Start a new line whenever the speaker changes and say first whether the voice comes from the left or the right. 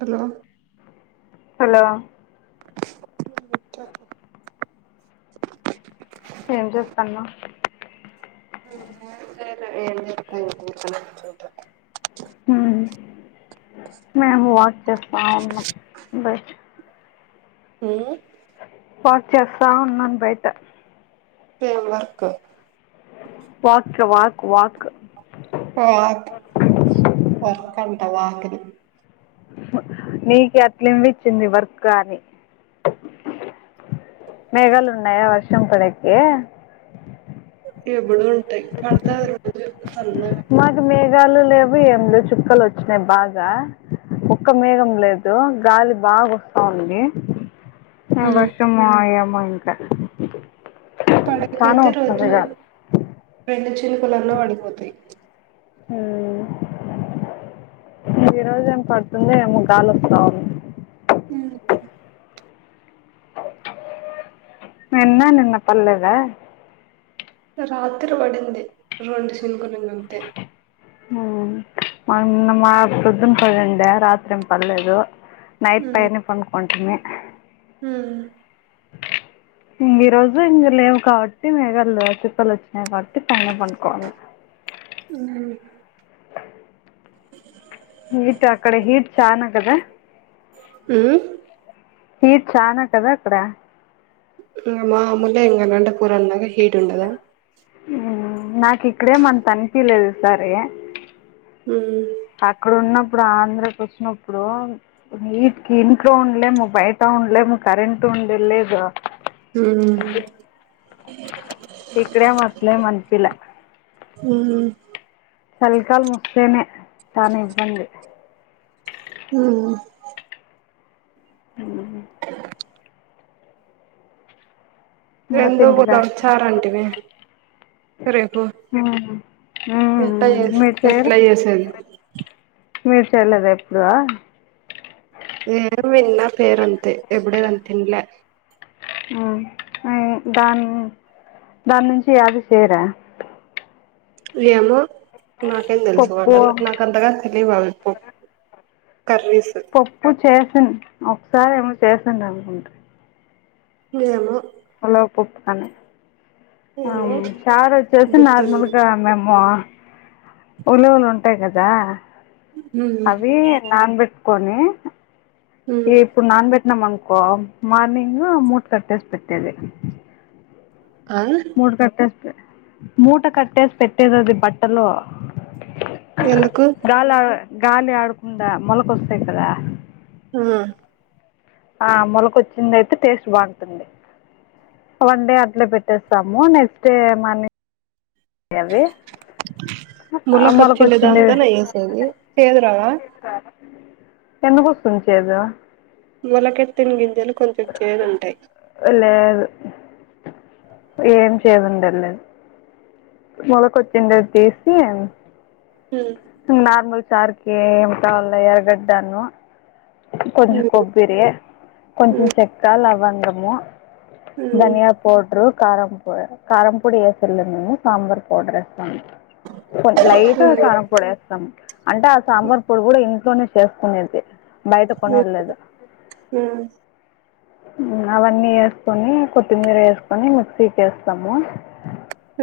right: Hello
left: hello
right: [inaudible]
left: ఏం చేస్తానవ్
right: ఏం లేదు ఏం చేత్తా కూర్చున ఓ చోట
left: హ్మ్ మేమ్ వాక్ చెస్తా ఉన్నాం బయట వాక్ చేస్తా ఉన్నాం బయట
right: ఏం work
left: walk walk walk
right: walk వర్కంట వాక్ ని
left: నీకట్లినిపిచ్చింది వర్క్ అని మెఘాలు ఉన్నాయా వర్షం పడేకి
right: ఎపుడు ఉంటాయ్ పడతా
left: మాకు మేఘాలు లేవు ఏం లేవ్ చుక్కలు వచ్చినాయి బాగా ఒక్క మేఘం లేదు గాలి బాగా వస్తావుంది
right: హ్మ్
left: వర్షము అయామంకా
right: పడకనైతే రోజు రెండు చినుకులు అట్ల పడిపోతాయ్
left: హ్మ్ ఈ రోజు ఏం పడుతుందో ఏమో గాలొస్తావుంది నిన్నా నిన్న పడలేదా
right: రాత్రి పడింది రెండు చినుకులు ఇంగంతే
left: మాది నిన్న మా ప్రొద్దున్న పడింది రాత్రి ఏం పడలేదు నైట్ పైనే పనుకుంటిని
right: హ్మ్
left: ఇంగ ఈ రోజు ఇంగ లేవు కాబట్టి మేఘాలు కుపలు వచ్చినయ్ న పటి పైన్న పనుకోవాల హీట్ అక్కడ హీట్ చాన కదా
right: హ్మ్
left: హీట్ చానా కదా అక్కడ
right: మాములే ఇంగ నాంట పూరన్నాక హీట్ ఉండదా
left: నాకు ఇక్కడే ఏం అంతా అనిపిలేదు సరే
right: ఉ
left: అక్కడ ఉన్నప్పుడు ఆంధ్రకి వచ్చినప్పుడు వీటికి ఇంట్లో ఉండలేము బయట ఉండలేము కరెంట్ ఉండే లేదు
right: హ్మ్
left: ఇక్కడ మట్లే మన్పీలా
right: మ్మ్
left: చలికాలం వస్తేనే చాలా ఇబ్బంది
right: ఆ
left: ఆ
right: రెందో కూద వచ్చారంటివి
left: ఉం
right: ఎట్ట ఎట్లా చేసేది
left: మీరు చేయలేదా ఎప్పుడు
right: ఏ విన్న పేరు అంతే ఎప్పుడు దాన్ని తిన్లే
left: ఉమ్ ఉం దాన్ దాని నుంచి అది చేయరా
right: ఏమో నాకేం తెలుసు
left: పప్పు
right: అంట నాక అంతగా తెలియవు అవి ప
left: పప్పు చేసింది ఒకసారి ఏమో చేసంది అనుకుంట
right: ఏమో
left: ఉలవ పప్పుతనే
right: ఏమో
left: చారు వచ్చేసి
right: గుర్తుంది
left: నార్మలుగా మేము ఉలువులు ఉంటాయి కదా
right: మ్మ్
left: అవి నాన్బెట్టుకొని
right: మ్మ్
left: ఇప్పుడు నాన్బెట్ నమ్ అన్కో మార్నింగ్ మూట్ కట్టేసి పెట్టేది
right: ఆ
left: మూట కట్టేసి మూట కట్టేసి పెట్టేది అది బట్టలో
right: ఎందుకు
left: గాలి ఆ గాలి ఆడకుండా మొలకొస్తాయి కదా
right: ఆ
left: ఆ మొలకొచ్చింది అయితే టేస్ట్ బాగుంటుంది వన్ డే అట్లే పెట్టేస్తాము నెక్స్ట్డే మని అవి
right: మొలక వచ్చిన
left: మొలకొచ్చింది
right: దాంతోనే ఏసేది చేదు రాదా
left: ఎందుకోస్తుంది చేదు
right: మొలకెత్తిన గింజలు కొంచెం చేదు ఉంటాయి
left: లేదు ఏం చేదు ఉండదు లే మొలకొచ్చిండది తీసి
right: హ
left: నార్మల్ సార్కి ఏంటవార్గడ్ను కొంచం
right: మ్మ్
left: కొబ్బరి కొంచం
right: మ్మ్
left: చెక్కా లావాంగమో
right: మ్మ్
left: ధనియా పౌడరు కారం ప కారం పొడి ఏసల్లే మేము సాంబార్ పౌడరు కొ లైట్
right: మ్మ్
left: కారం పొడి వేస్తాము అంటే ఆ సాంబార్ పొడి కూడా ఇ ట్లోనేలోనే చేసుకునేది బయట
right: మ్మ్
left: కొనదిలేదు
right: మ్మ్
left: అవన్నీ వేసుకొని కొత్తిమీర వేసుకొని మిక్సీకి వేస్తాము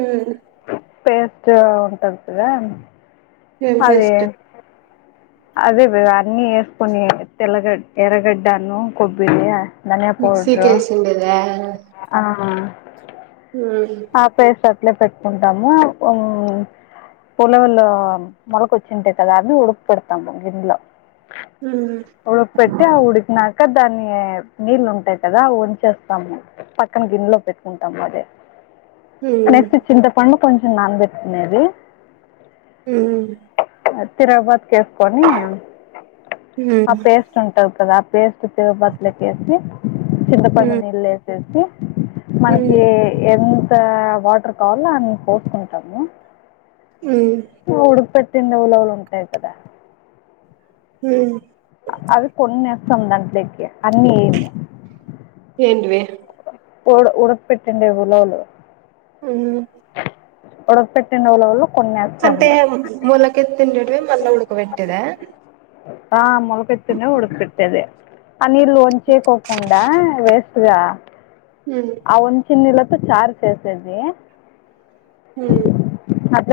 right: ఉ
left: పేస్ట్ ఉంటది కదా
right: ఎం
left: అది
right: పేస్ట్
left: అదే అన్నీ వేసుకొని తెల్లగడ్ ఎర్రగడ్డాను కొబ్బరి ధన్య
right: మిక్సీకి
left: పోడ్రు
right: ఏసిండేదా
left: ఆ
right: ఆ
left: పేస్ట్ అట్లే పెట్టుకుంటాము ఉలవలు మొలకొచ్చింటాయి కదా అవి పెడతా గిన్నెలో
right: ఉమ్
left: ఎ పెట్టు ఉడికిన పక్క దాన్ని నీళ్ళు ఉంటాయి కదా వంచేస్తాము పక్కన గిన్నెలో పెట్టుకుంటాము అదే
right: ఉమ్
left: నెక్స్ట్ చింతపండు కొంచెం నానబెట్ నది
right: ఊ
left: తిరుబతికి వేసుకొని ఆ
right: ఉమ్
left: పేస్ట్ ఉంటది కదా పేస్ట్ బదిలకేసి చింతపండు
right: ఉమ్
left: నీళ్ళు వేసేసి మనకి
right: ఉమ్
left: ఎంత వాటర్ కావాలో అంత పోసుకుంటాము
right: ఉమ్
left: ఉడుక పెట్టిన ఉలలు ఉంటాయి కదా
right: ఉమ్
left: అవి కొన్నిస్తాం దాంట్లోకి అన్ని ఏయ
right: ఏంటివి
left: ఏదో ఉడక పెట్టింది ఉలాలు
right: ఏంటి
left: ఉడకపెట్టిన నౌలాల
right: అంటే మొలకెత్ తిండేడివి మళ్ళా ఉడకబెట్టేద
left: ఆ మొలకెత్తినే వుడకపెట్టేదే అ నీళ్ళు వంచేకోకుండా వేస్ట్గా
right: ఊ [unintelligible]
left: చిన్నలతో చార్ చేసేది
right: హ్మ్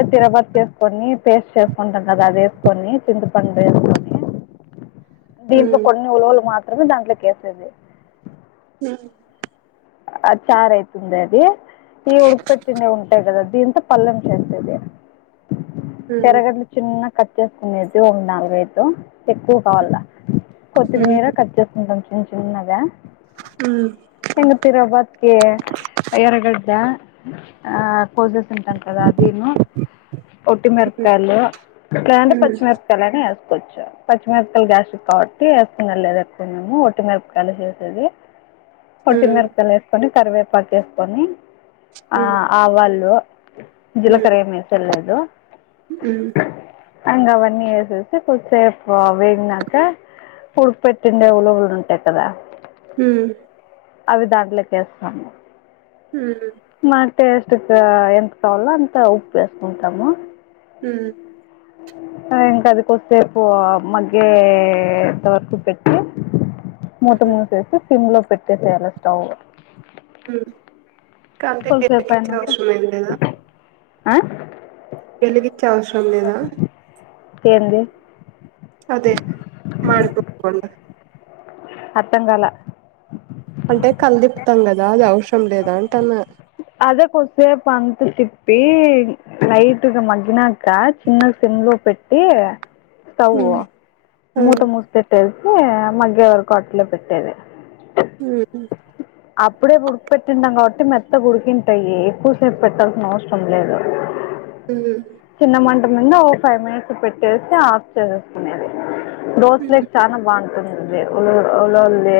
left: ఇంతవరకు చేేసుకొని పేస్ట్ చేసుకుంటాం కదా అది వేసుకొని చింతపండు వేసుకొని దీంట్లో
right: ఉమ్
left: కొన్ని ఉలువలు మాత్రమే దాంట్లోకి వేసేది ఆ చార్ అయితుందా అది ఈ ఉకపెట్టనే ఉంటాయి కదా దీంతో పల్లెం చేస్తది
right: ఉమ్ ఉమ్
left: తెరగడ్లు చిన్న కట్ చేసుకునేది ఒక నాలుగైతు ఎక్కువ కావాలా
right: ఉమ్
left: కొత్తిమీర కట్ చేసుకుంటాం చిన్న చిన్నగా
right: హ్మ్
left: రకే ఎరగడ్డ ఆ కోజస్ అంతకద అదేను ఒట్టి మిరపకాయలు
right: ఉమ్
left: కదంటే
right: ఉమ్ ఉమ్
left: పచ్చి మిరపకాయలైన ఎస పచ్చ పచ్చిమిరపకాయలు గ్యాస్ట్రిక్ కాబట్టి వేసుకున్నారు లేదు ఎక్కున్నాము ఒట్టి మిరపకాయలు చేసేది
right: ఊ
left: సుకొని కరివేపాకు వేసుకొని ఆ
right: ఉమ్
left: ఆవాళు జీలకర ఏమి ఎసూద్ లేదు
right: ఉ
left: అంగవన్నీ ఏసేసి కొద్దిసేపు వేగినక పుడుపెట్టిందేవాలో గుడ ఉంటాయి కదా
right: హు
left: అవి దాంట్లకేస్తాము
right: హ్మ్
left: మా టేస్ట్ కు ఎంత కావాలో అంత ఉప్పు వేసుకుంటాము
right: ఊ
left: ఇంకా అదికొసేపు మగ్గేవర్కు పెట్టి మూత మూసేసి సిమ్ లో పెట్టేసేయాలి స్టవ్
right: కాంతకి చెప్పి
left: కొద్దిసేపు
right: ఇచ్చుడు
left: అయినాక
right: అవసరం లేదు గాదా
left: ఆ
right: వెలిగిచ్చే అవసరం లేదా
left: ఏంది
right: అదే మకో పన్
left: అర్థం కాలా
right: అంటే కలదిపుతాం కదా అది అవసరం లేదా అంట అన్న
left: అద కొసే తిప్పి లైట్గా మ్నా ఇ చిన్న సిమ్ లో పెట్టి స్వ్
right: ఆ
left: మూత మూసి పెట్టే మగ్గ్య వరకు అటలో పెట్టేది
right: ఉ
left: అప్పుడే ఉడికి పెట్టిన్నాం కాబట్టి మెత్త ఉడికింటాయి ఎక్కువసేపు పెట్టాల్సిన అవసరం లేదు
right: ఉ
left: చిన్న మంట ఓ ఫైవ్ మినిట్స్ పెట్టేసి ఆఫ్ చేసుకునేది దోసిలేక్ చాలా బాగుంటుంది ల ఉంది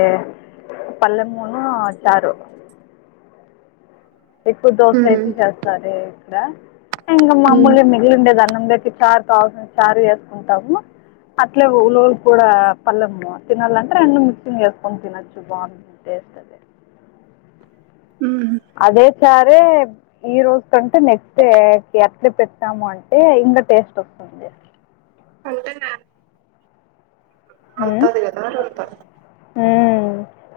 left: పల్లె మూ ఆ చారు ఎక్కువ దోసలు
right: ఉమ్
left: అయితే చేస్తారు ఇక్కడ ఇంకా
right: ఉమ్
left: మామూలు మిగిలిండేది అన్నం చార్ కావాలి చార్ వేసుకుంటాము అట్లే ఉలులు కూడా పల్లము తినాలంటే రెండు మిక్సింగ్ వేసుకొని తినొచ్చు బాగుంది టేస్ట్ అ
right: ఉమ్
left: అదే సరే ఈ రోజు కంటే నెక్స్ట్ డే అట్లే పెట్టాము అంటే టేస్ట్ వస్తది
right: అంతేనా వీతది [unintelligible]
left: అ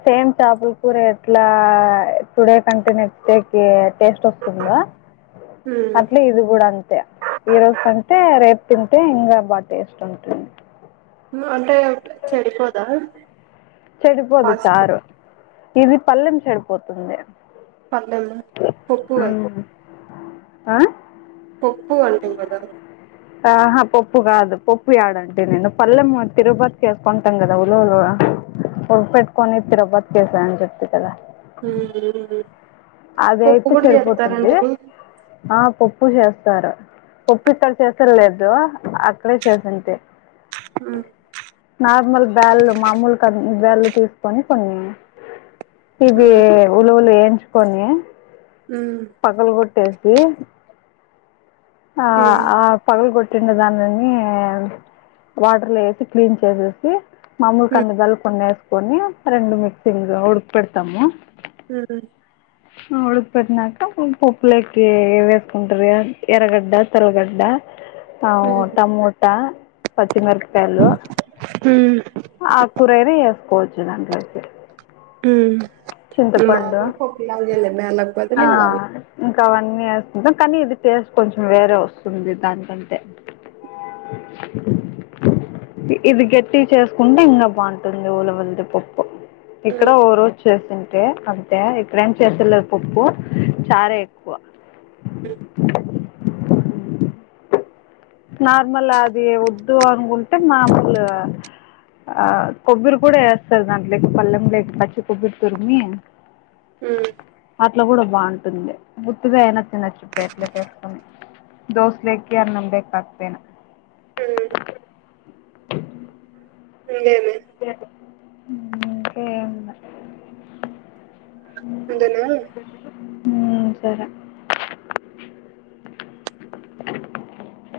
left: సేమ్ టాపిక్ కూర ఎట్లా టుడే కంటే నెక్స్ట్ డేకి టేస్ట్ వస్తుందా అట్లే
right: ఉమ్
left: ఇది కూడా అంతే ఈ రోజు అంటే రేపు తింటే ఇంకా బా టేస్ట్ ఉంటుంది
right: అంటే చెడిపోదా
left: చెడిపోదు
right: పసుపు
left: చారు ఇది పల్లెం చెడిపోతుంది
right: పల్లెం పప్పువ
left: ఉమ్. ఆ
right: పప్పు వటి కూడాద
left: ఆహా పప్పు కాదు పప్పు ఎడంటే నేను పల్ెం తిరుపతికి వసుకుంటాం కదా ఉల పెట్టుకొని తిరగబోత చేసిన చేప కథ
right: హ
left: అదయితే చెడిపోతుంది ఆ పప్పు చేస్త పప్పు ఇక్కడ చేస లేదు అక్కడే చేసింటే
right: ఉమ్
left: నార్మల్ బ్యాల్ మామూలు కందిబ్యాల్ తీసుకొని కొన్ని ఇవి
right: ఉమ్
left: ఉలువులు వేయించుకని
right: ఉ
left: సి ఆ
right: ఉమ్
left: ఆ పగలు కొట్ టిండి దానిన్ని వాటర్లో వేసి క్లీన్ చేసేసి మాముూలు కంది బ్యాళ్లు కొన్ని వేసుకొని రెండు మిక్సీగా ఉడుకు పెెడతాము
right: ఉ
left: ఆ ఉడకుపట్నాక పప్పులేకి వేసుకుంట్రి కదా ఎరగడ్డ తలగడ్డ అ
right: ఉమ్
left: టమోటా పచ్చిమిరకాయలు
right: ఉమ్
left: ఆకురైన వేసుకోవచ్చు దాంట్లోకి
right: ఊమ్
left: చింతపండు
right: మామూలు పప్పులాగే లే మేలాకు
left: ఆ
right: బలెం కాదు
left: ఇంకా అవన్నీ వేస్తుకొంటాం కానీ ఇది టేస్ట్ కొంచెం వేరే వస్తుంది దానికంటే ఇది గట్టిగా చేసుకుంటే ఇంకా బాగుంటుంది ఉలవల్ది పప్పు ఇక్కడ
right: హ్మ్
left: ఓ రోజు అంటే అంతే ఇక్కడేం చేస్తలేదు పప్పు చారె ఎక్కువ
right: ఉమ్
left: నార్మల్ అది వద్దు అనుకుంటే మామూలు ఆ కొబ్బరి కూడా వేస్తారు దాంట్లోకి పల్లెం లోకి పచ్చి కొబ్బరి తురిమి
right: ఊమ్
left: అట్లా కూడా బాగుంటుంది ఉత్తిగా అయినా తినొచ్చు ప్లేట్లోకి వేసుకొని దోస లోకి అన్నం లోకి అట్లయిన
right: హుమ్ ఇంగేమి
left: ఇంకేంటి ఊమ్ ఇంకేంలే
right: అంతేనా [inaudible]
left: ఊమ్ సరే